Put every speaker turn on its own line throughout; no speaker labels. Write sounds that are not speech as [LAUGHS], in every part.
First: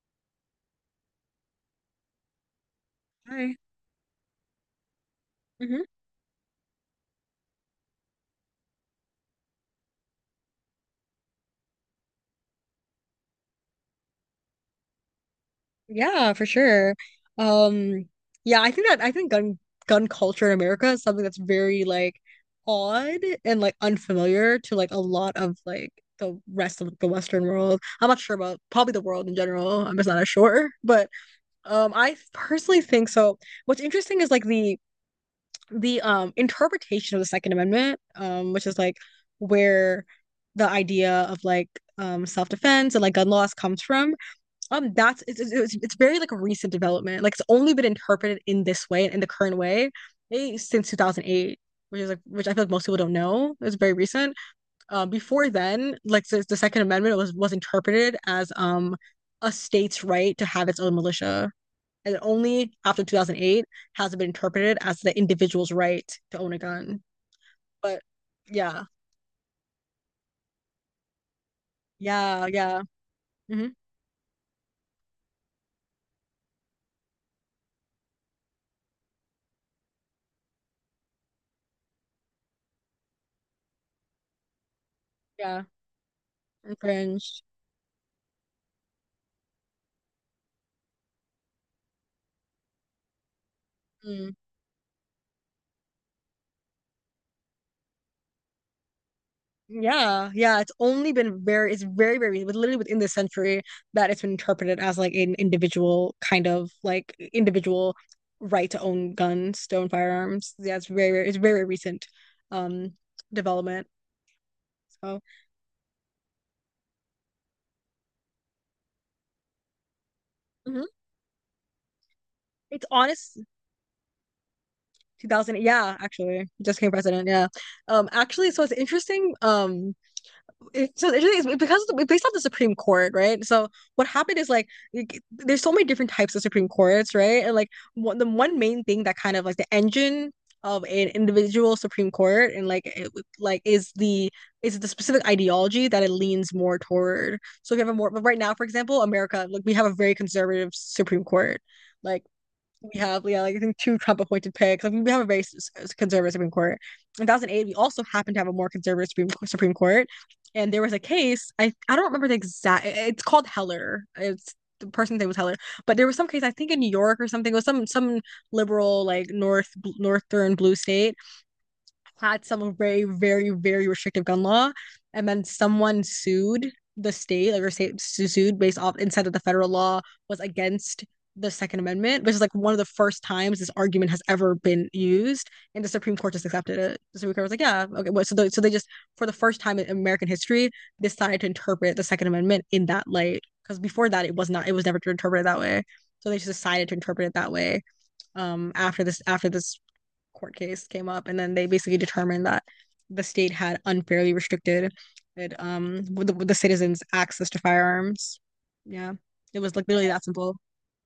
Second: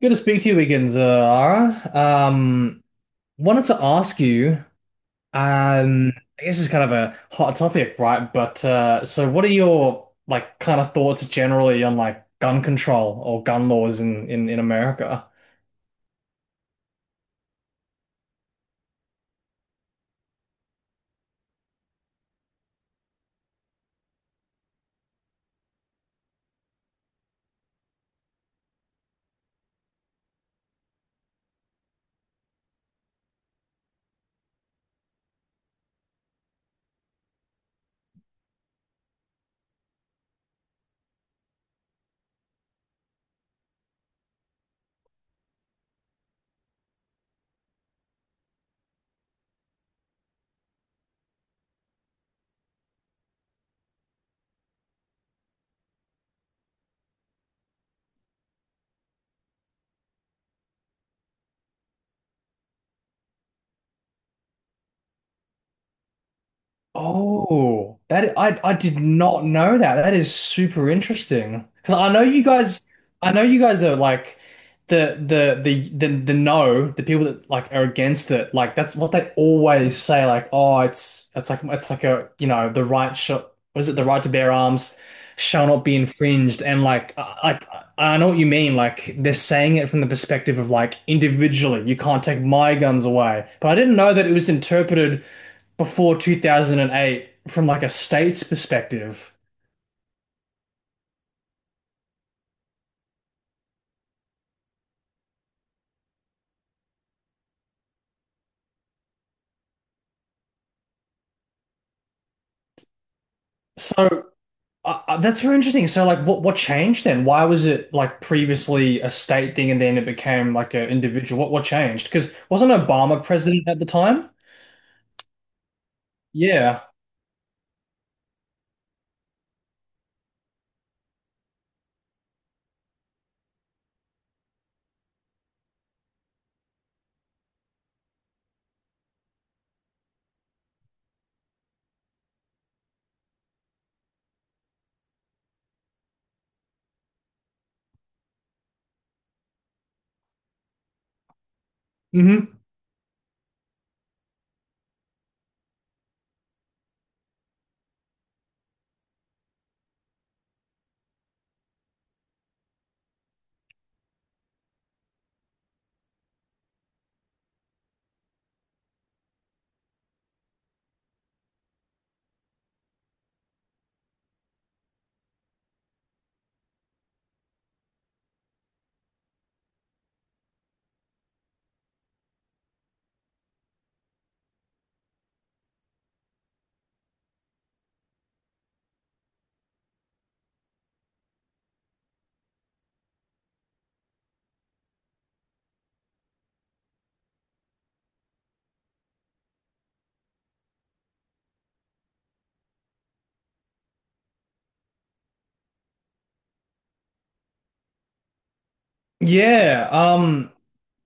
Good to speak to you again, Zara.
Hi.
Wanted to ask you,
Hmm.
um, I guess it's kind of a hot topic, right? But so what are your like kind of thoughts generally on like gun control or gun laws in America?
Yeah, for sure. Um, yeah, I think gun culture in America is something that's very like odd and like unfamiliar to like a lot of like the rest of the Western world. I'm not sure about probably the world in general. I'm just not as sure. But I personally think so. What's interesting is like the interpretation of the Second Amendment, which is like where the idea of like self-defense and like gun laws comes from. That's it's very like a recent development, like it's only been interpreted in this way and in the current way since 2008, which is like which I feel like most people don't know. It's very recent. Before then, like the Second Amendment was interpreted as a state's right to have its own militia, and only after 2008 has it been interpreted as the individual's right to own a gun.
Oh,
But
that I
yeah.
did not know that. That is super interesting. Because I know you
Yeah, yeah.
guys, I know you
Hmm.
guys are like the no, the people that like are against it. Like that's what they always say. Like, oh, it's like a you know the right shall, was it the right to bear arms
Yeah.
shall not be infringed. And like I,
Infringed.
like, I I know what you mean. Like they're saying it from the perspective of like individually, you can't take my guns away. But I didn't know that it was interpreted before 2008 from like a state's perspective.
Yeah, yeah, it's very, very, with literally within this century that it's been interpreted as like an individual kind of like individual right to own guns, to own firearms. Yeah, it's very, very, it's very recent um development.
So
So.
that's very interesting. So like what changed then? Why was it like previously a state thing and then it became like
Mhm.
an individual? What changed? Because wasn't
it's
Obama
honest
president at the time?
2000. Yeah, actually, just
Yeah.
came president. Yeah, actually, so it's interesting. So the interesting because it's based off the Supreme Court, right? So what happened is like there's so many different types of Supreme Courts, right? And like one, the one main thing that kind of like the engine of an individual Supreme Court and like it, like is the specific ideology that it leans more toward. So if you have a more but right now, for example, America, like we have a very conservative Supreme Court. Like
Hmm.
we have, yeah, like I think two Trump appointed picks. Like we have a very conservative Supreme Court. In 2008, we also happened to have a more conservative Supreme Court. And there was a case, I don't remember the exact, it's called Heller. It's the person's name was Heller. But there was some case, I think in New York or something, it was some liberal, like northern blue state, had some very, very, very restrictive gun law, and then someone sued the state, like or state sued based off and said that the federal law was against the Second Amendment, which is like one of the first times this argument has ever been used, and the Supreme Court just accepted it. The Supreme Court was like, "Yeah, okay." Well, so they just, for the first time in American history, decided to interpret the Second Amendment in that light, because before that, it was not, it was never interpreted that way. So they just decided to interpret it that way. After this court case came up, and then they basically determined that the state had unfairly restricted it, with the citizens' access to firearms. Yeah, it was like
Yeah.
literally that simple.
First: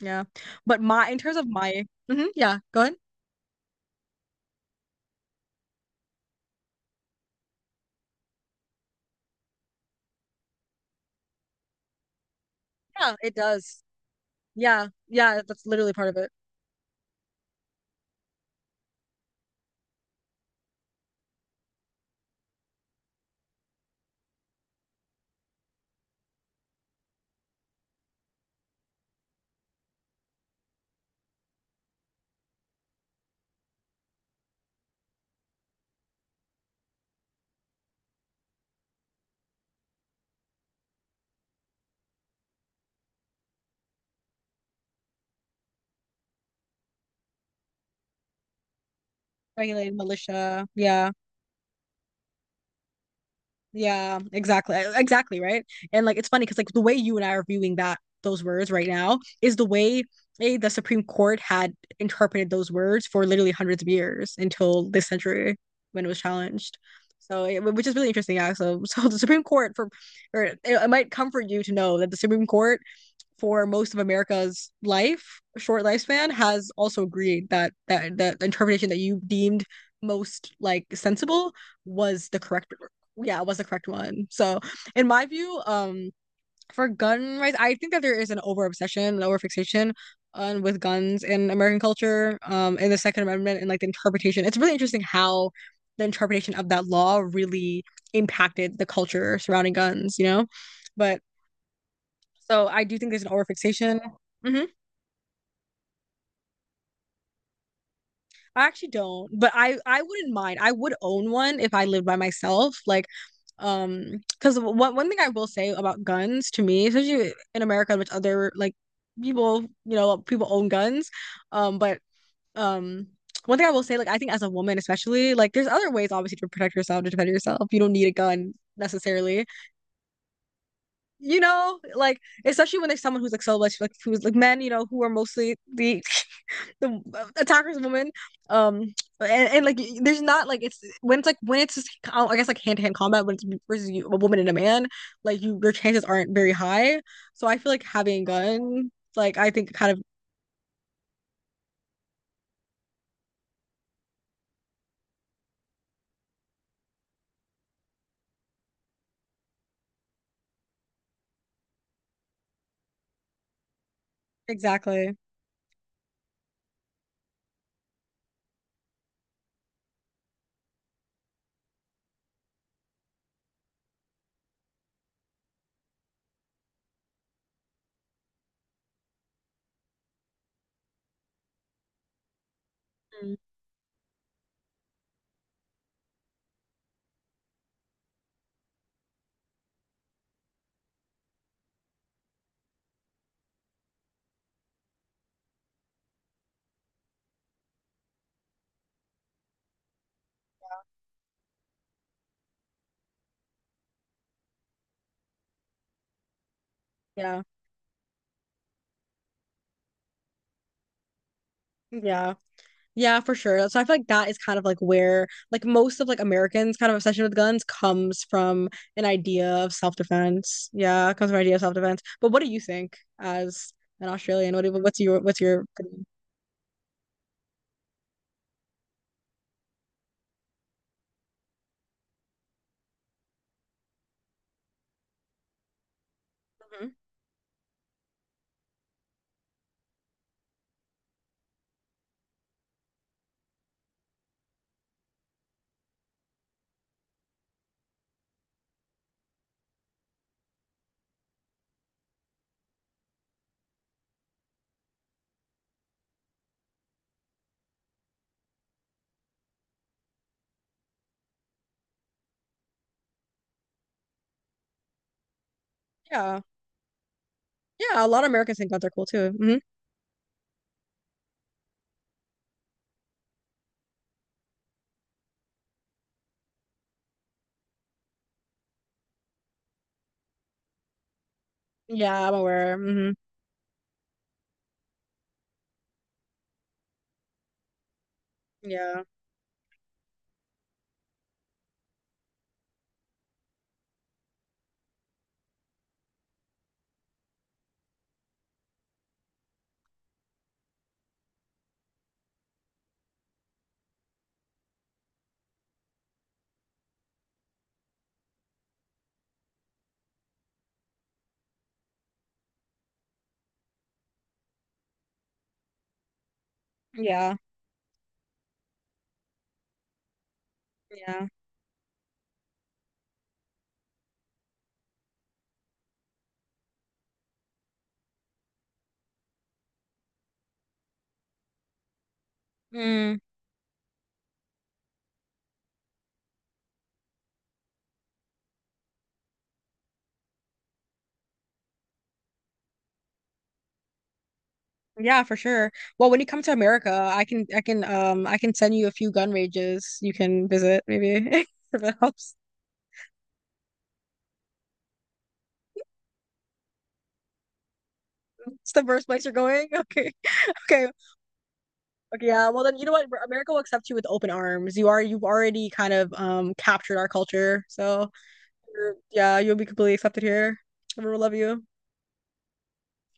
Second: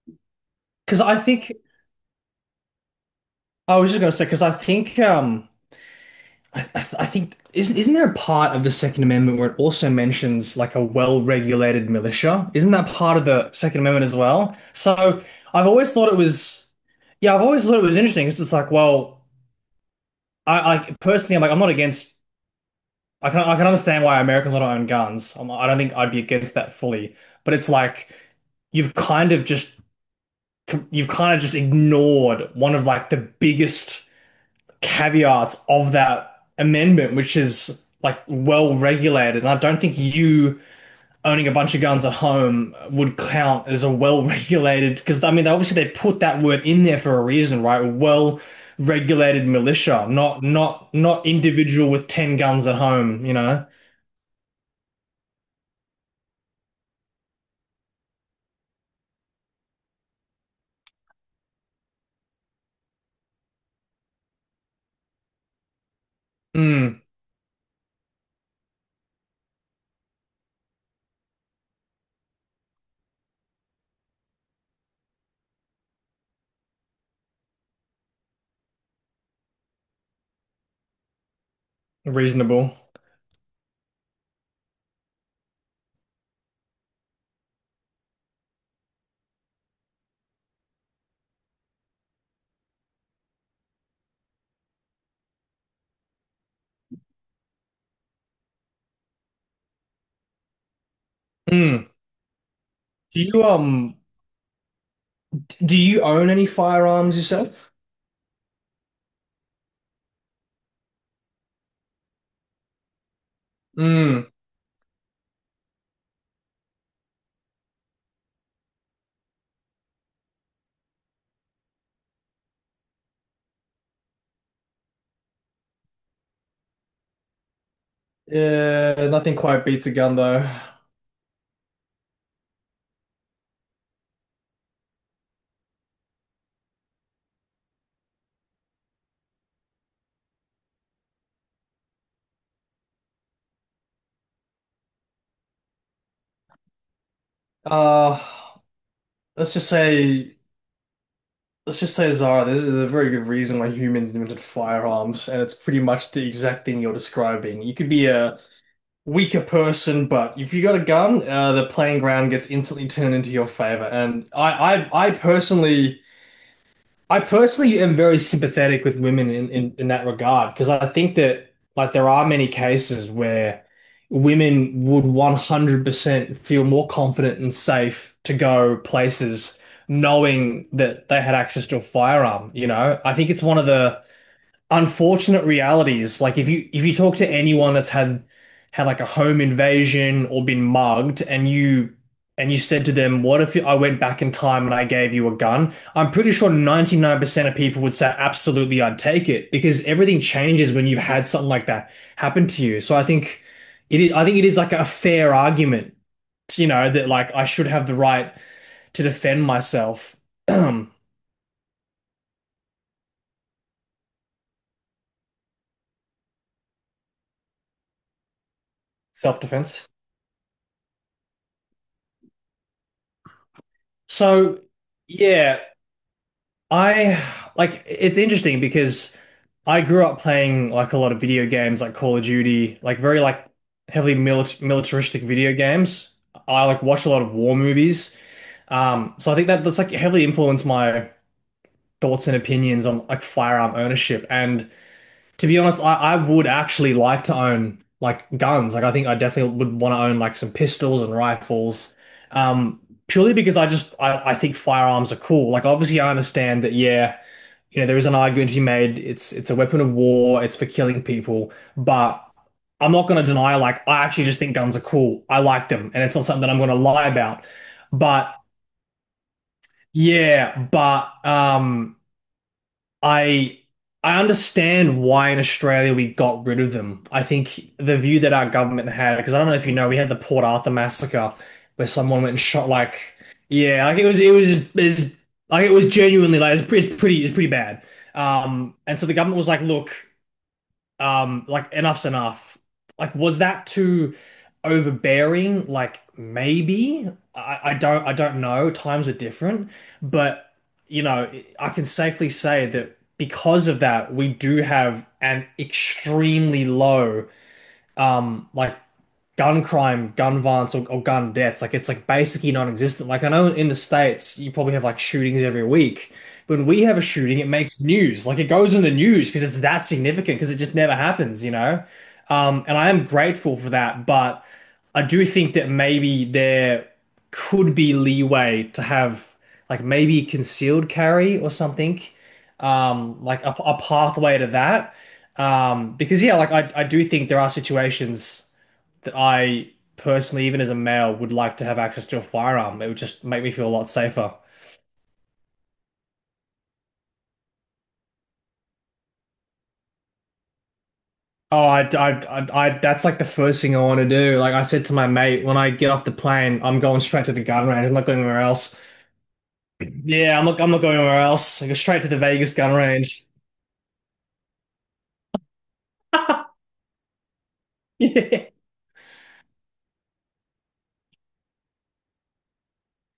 Yeah, but
Because
my
I
in terms of
think
my. Mhm, yeah, go ahead.
I was just gonna say because I think I think isn't there a part of the Second Amendment where it also mentions like a well-regulated militia? Isn't that
Yeah,
part of
it
the Second
does.
Amendment as well?
Yeah,
So
yeah, that's
I've
literally
always
part
thought
of
it
it.
was, yeah, I've always thought it was interesting. It's just like, well, I personally, I'm like, I'm not against, I can, I can understand why Americans don't own guns. I don't think I'd be against that fully, but it's like you've kind of just, you've kind of just ignored one of like the biggest caveats of that amendment, which is like well regulated. And I don't think you owning a bunch of guns at home would count as a well regulated, because I mean obviously they put that word in there for a reason, right? Well regulated
Regulated
militia, not
militia.
not
Yeah.
not individual with ten guns at home, you know?
Yeah, exactly. Exactly, right? And like it's funny because like the way you and I are viewing that those words right now is the way the Supreme Court had interpreted those words for literally hundreds of years until this century when it was challenged.
Mm,
So, which is really interesting, yeah. [LAUGHS] So the Supreme Court for, or it might comfort you to know that the Supreme Court for most of America's life, short lifespan, has also agreed that that the interpretation that you deemed most like sensible was the correct,
reasonable.
yeah, was the correct one. So in my view, for gun rights, I think that there is an over obsession, an over fixation on with guns in American culture, in the Second Amendment and like the interpretation. It's really interesting how the interpretation of that law really impacted the culture surrounding guns, you know? But
Mm.
so I do think
Do
there's an
you um
overfixation. Hmm.
do you own any firearms yourself?
I actually don't, but I wouldn't mind. I would own one if I lived by myself. Like, um,
Mm.
because one thing I will say about guns to me, especially in America, which other like people you know people own guns, but um. One thing I will say, like I think as a woman especially, like there's other ways obviously to protect yourself, to defend yourself. You don't need a gun
Yeah, nothing
necessarily.
quite beats a gun though.
Like especially when there's someone who's like so much like who's like men, you know, who are mostly the attacker's woman. Um, and like there's not like it's when it's like when it's just, I guess like hand to hand combat when it's versus you, a woman and a man, like you your chances aren't very high. So I feel like
Uh
having a gun, like I
let's just
think kind of
say, let's just say, Zara, there's a very good reason why humans invented firearms, and it's pretty much the exact thing you're describing. You could be a weaker person, but if you got a gun, the playing ground gets instantly turned into your favor. And I
exactly.
personally. I personally am very sympathetic with women in that regard because I think that like there are many cases where women would 100% feel more confident and safe to go places knowing that they had access to a firearm, you know? I think
Mm.
it's one of the unfortunate realities. Like if you, if you talk to anyone that's had like a home invasion or been mugged, and you said to them, what if I went back in time and I gave you a gun? I'm pretty sure 99% of people would say absolutely I'd take it, because everything changes when you've had something like that happen to you. So I think it is, I think it is like a fair argument, you know, that like
Yeah.
I should have the right to defend myself.
Yeah. Yeah, for sure. So I feel like that is kind of like where like most of like Americans kind of obsession with guns comes from an
[CLEARS THROAT]
idea of
Self-defense.
self-defense. Yeah, it comes from an idea of self-defense. But what do you think as an Australian?
So,
What do, what's
yeah,
your opinion?
I, like it's interesting because I grew up playing like a lot of video games like Call of Duty, like very like heavily milit militaristic video games. I like watch a lot of war movies. So I think that that's like heavily influenced my thoughts and opinions on like firearm ownership. And to be honest, I would actually like to own like guns. Like I think I definitely would want to own like some pistols and rifles. Um, purely because I just I think firearms are cool. Like obviously I understand that, yeah, you know, there is an argument to be made. It's a weapon of war. It's for killing people. But I'm not going to deny, like, I actually just think guns are cool. I like them, and it's not
Yeah.
something that I'm going to lie about.
Yeah, a lot of
But
Americans think guns are cool too. Hmm.
yeah, but I I understand why in Australia we got rid of them. I think the view that our government had, because I don't know if you know, we had the Port Arthur massacre where someone
Yeah,
went
I'm
and shot
aware.
like,
Hmm.
yeah, like it was, like it was genuinely like it pretty it's pretty, it's pretty bad. And
Yeah.
so the government was like, look, like enough's enough. Like was that too overbearing? Like maybe, I don't, I don't know, times are different, but, you know, I can safely say that because of that we do have an extremely low like gun crime, gun violence, or gun deaths. Like it's like basically non-existent. Like I know in the States you probably have like shootings every week. When we have a
Yeah.
shooting, it makes news. Like it goes in the news because it's that significant because it just never
Yeah.
happens, you know? And I am grateful for that, but I do think that maybe there could be leeway to have like maybe concealed carry or something,
Mm.
like a pathway to that. Because yeah, like I do think there are situations that I personally, even as a male, would like to have access to a firearm. It would just make me feel a lot safer.
Yeah, for sure. Well, when you come to America, I can send you a few gun ranges you can visit maybe [LAUGHS]
Oh,
if it helps.
that's like the first thing I want to do. Like I said to my mate, when I get off the plane, I'm going straight to the gun range. I'm not going anywhere
It's
else.
the first place you're going. Okay.
Yeah,
[LAUGHS]
I'm not
Okay.
going anywhere else. I go straight to the
Okay, yeah.
Vegas
Well
gun
then you know what?
range.
America will accept you with open arms. You are you've already kind of
[LAUGHS]
captured our culture. So
Yeah.
you're, yeah, you'll be completely accepted here. Everyone will love you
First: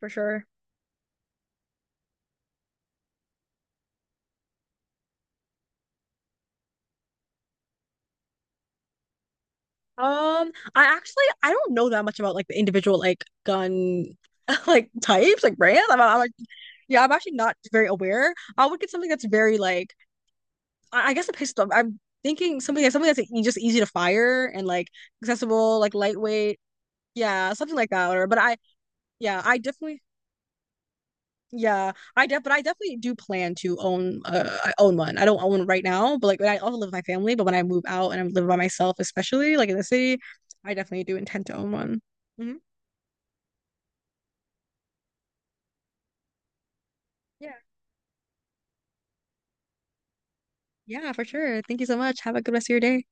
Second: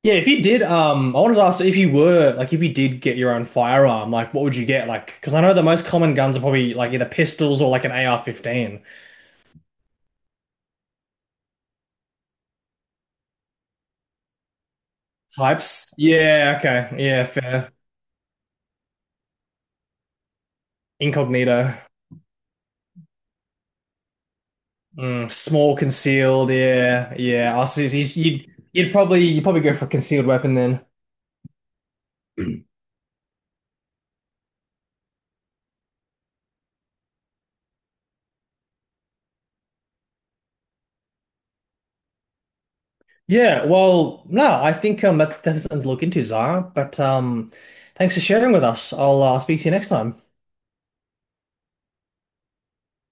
for
Yeah, if you
sure.
did, I wanted to ask if you were, like, if you did get your own firearm, like, what would you get? Like, because I know the most common guns are probably, like, either pistols or, like, an AR-15
I actually I don't know that much about like the individual like gun [LAUGHS] like types like brands.
types.
I'm like,
Yeah, okay.
yeah, I'm
Yeah,
actually not
fair.
very aware. I would get something that's very like I guess a pistol.
Incognito.
I'm thinking something that's just easy to fire and like
Mm, small
accessible, like
concealed.
lightweight.
Yeah,
Yeah,
yeah. I
something
see.
like that. Or but
you'd
I, yeah,
you'd
I
probably go for a
definitely,
concealed weapon then.
yeah, I def but I definitely do plan to own. I own one. I don't own one right now, but like I also live with my family, but when I move out and I'm living by myself, especially like in the city, I definitely do intend to own one. Hmm.
Yeah. Well, no, I think that, that's something to look into, Zara. But
Yeah.
thanks for sharing with us. I'll speak to you next time.
Yeah, for sure. Thank you so much. Have a good rest of your day.